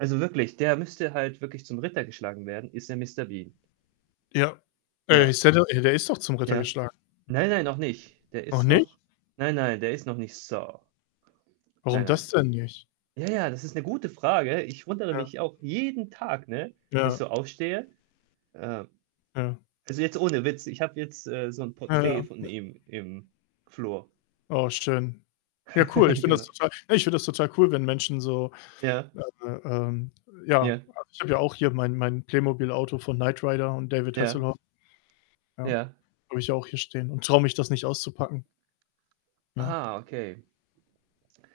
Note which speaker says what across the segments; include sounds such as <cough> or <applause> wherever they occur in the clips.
Speaker 1: Also wirklich, der müsste halt wirklich zum Ritter geschlagen werden, ist ja Mister Bean?
Speaker 2: Ja. Ey,
Speaker 1: Ja.
Speaker 2: ist er de ey, der ist doch zum Ritter
Speaker 1: Ja.
Speaker 2: geschlagen?
Speaker 1: Nein, nein, noch nicht. Der
Speaker 2: Noch
Speaker 1: ist
Speaker 2: nicht?
Speaker 1: noch nein, nein, der ist noch nicht Sir. Nein,
Speaker 2: Warum
Speaker 1: nein.
Speaker 2: das denn nicht?
Speaker 1: Ja, ja, das ist 'ne gute Frage, ich wundere
Speaker 2: Ja.
Speaker 1: mich auch jeden Tag, ne, wenn ich
Speaker 2: Ja.
Speaker 1: so aufstehe. Äh,
Speaker 2: Ja.
Speaker 1: also jetzt ohne Witz, ich habe jetzt, äh, so 'n
Speaker 2: Ja,
Speaker 1: Porträt
Speaker 2: ja.
Speaker 1: von ihm im Flur.
Speaker 2: Oh, schön. Ja, cool, ich
Speaker 1: <laughs>
Speaker 2: finde das
Speaker 1: Genau.
Speaker 2: total ne, ich finde das total cool, wenn Menschen so,
Speaker 1: Ja.
Speaker 2: äh äh, ähm ja,
Speaker 1: Ja.
Speaker 2: also ich habe ja auch hier mein mein Playmobil-Auto von Knight Rider und David
Speaker 1: Ja.
Speaker 2: Hasselhoff Ja,
Speaker 1: Ja.
Speaker 2: habe ich auch hier stehen und trau mich, das nicht auszupacken. Ja.
Speaker 1: Ah, okay.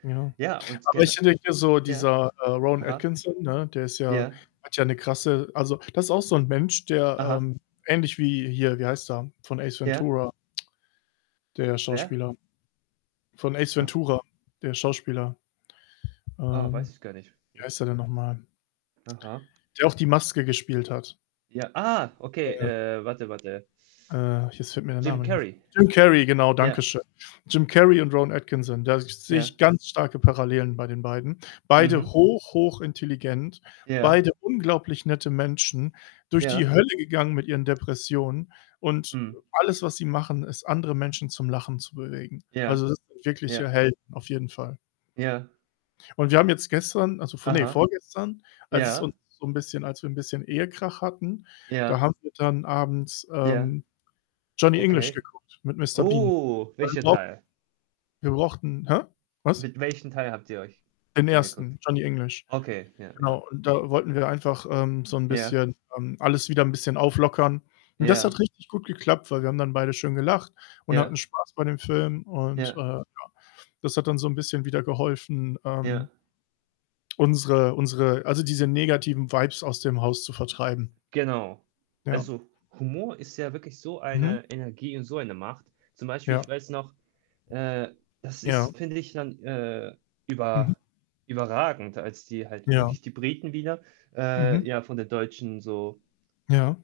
Speaker 2: Ja.
Speaker 1: Ja, und
Speaker 2: Aber ich
Speaker 1: gen
Speaker 2: hätte hier so
Speaker 1: ja?
Speaker 2: dieser, äh, Rowan
Speaker 1: Aha.
Speaker 2: Atkinson, ne, der ist ja
Speaker 1: Ja.
Speaker 2: hat ja 'ne krasse also das ist auch so 'n Mensch, der,
Speaker 1: Aha.
Speaker 2: ähm, ähnlich wie hier, wie heißt der? Von Ace
Speaker 1: Ja.
Speaker 2: Ventura? Der
Speaker 1: Wer?
Speaker 2: Schauspieler? Von Ace
Speaker 1: <unintelligible>
Speaker 2: Ventura, der Schauspieler?
Speaker 1: Oh, weiß
Speaker 2: Ähm,
Speaker 1: ich gar nicht.
Speaker 2: wie
Speaker 1: <snorts>
Speaker 2: heißt der denn noch mal?
Speaker 1: <unintelligible> Aha.
Speaker 2: Der auch die Maske gespielt hat.
Speaker 1: Ja, ah, okay.
Speaker 2: Äh
Speaker 1: Äh, warte, warte.
Speaker 2: Äh, jetzt fällt mir der
Speaker 1: Jim
Speaker 2: Name nicht mehr ein.
Speaker 1: Carrey.
Speaker 2: Jim Carrey, genau, danke
Speaker 1: Ja.
Speaker 2: schön. Jim Carrey und Rowan Atkinson, da sehe
Speaker 1: Ja.
Speaker 2: ich ganz starke Parallelen bei den beiden. Beide
Speaker 1: Mhm.
Speaker 2: hoch, hoch intelligent,
Speaker 1: Ja.
Speaker 2: beide unglaublich nette Menschen, durch die
Speaker 1: Ja.
Speaker 2: Hölle gegangen mit ihren Depressionen und,
Speaker 1: Mhm.
Speaker 2: äh, alles, was sie machen, ist, andere Menschen zum Lachen zu bewegen.
Speaker 1: Ja.
Speaker 2: Also das sind
Speaker 1: Ja.
Speaker 2: wirkliche Helden, auf jeden Fall.
Speaker 1: Ja.
Speaker 2: Und wir haben jetzt gestern, also vor ne,
Speaker 1: Aha.
Speaker 2: vorgestern, als es
Speaker 1: Ja.
Speaker 2: uns so 'n bisschen als wir 'n bisschen Ehekrach hatten, da
Speaker 1: Ja.
Speaker 2: haben wir dann abends,
Speaker 1: Ja,
Speaker 2: ähm, Johnny English
Speaker 1: okay.
Speaker 2: geguckt mit Mister Bean.
Speaker 1: Oh,
Speaker 2: Weil wir
Speaker 1: welcher
Speaker 2: brauch
Speaker 1: Teil?
Speaker 2: wir brauchten hä? Was?
Speaker 1: Mit welchen Teil habt ihr euch
Speaker 2: Den
Speaker 1: angeguckt?
Speaker 2: 1. Johnny English.
Speaker 1: Okay, ja, ja.
Speaker 2: Genau und da wollten wir einfach, ähm, so 'n
Speaker 1: Ja.
Speaker 2: bisschen, ähm alles wieder 'n bisschen auflockern, und das
Speaker 1: Ja.
Speaker 2: hat richtig gut geklappt, weil wir haben dann beide schön gelacht und
Speaker 1: Ja.
Speaker 2: hatten Spaß bei dem Film und, äh,
Speaker 1: Ja.
Speaker 2: ja. Das hat dann so 'n bisschen wieder geholfen, ähm
Speaker 1: Ja.
Speaker 2: unsere unsere also diese negativen Vibes aus dem Haus zu vertreiben.
Speaker 1: Genau.
Speaker 2: Ja.
Speaker 1: Also Humor ist ja wirklich so
Speaker 2: Mhm.
Speaker 1: eine Energie und so eine Macht. Zum Beispiel, ich
Speaker 2: Ja.
Speaker 1: weiß noch, äh das
Speaker 2: Ja.
Speaker 1: ist, finde ich, dann, äh,
Speaker 2: Mhm.
Speaker 1: über überragend, als die halt
Speaker 2: Ja.
Speaker 1: wirklich die Briten wieder äh,
Speaker 2: Mhm.
Speaker 1: ja, von den Deutschen so
Speaker 2: Ja.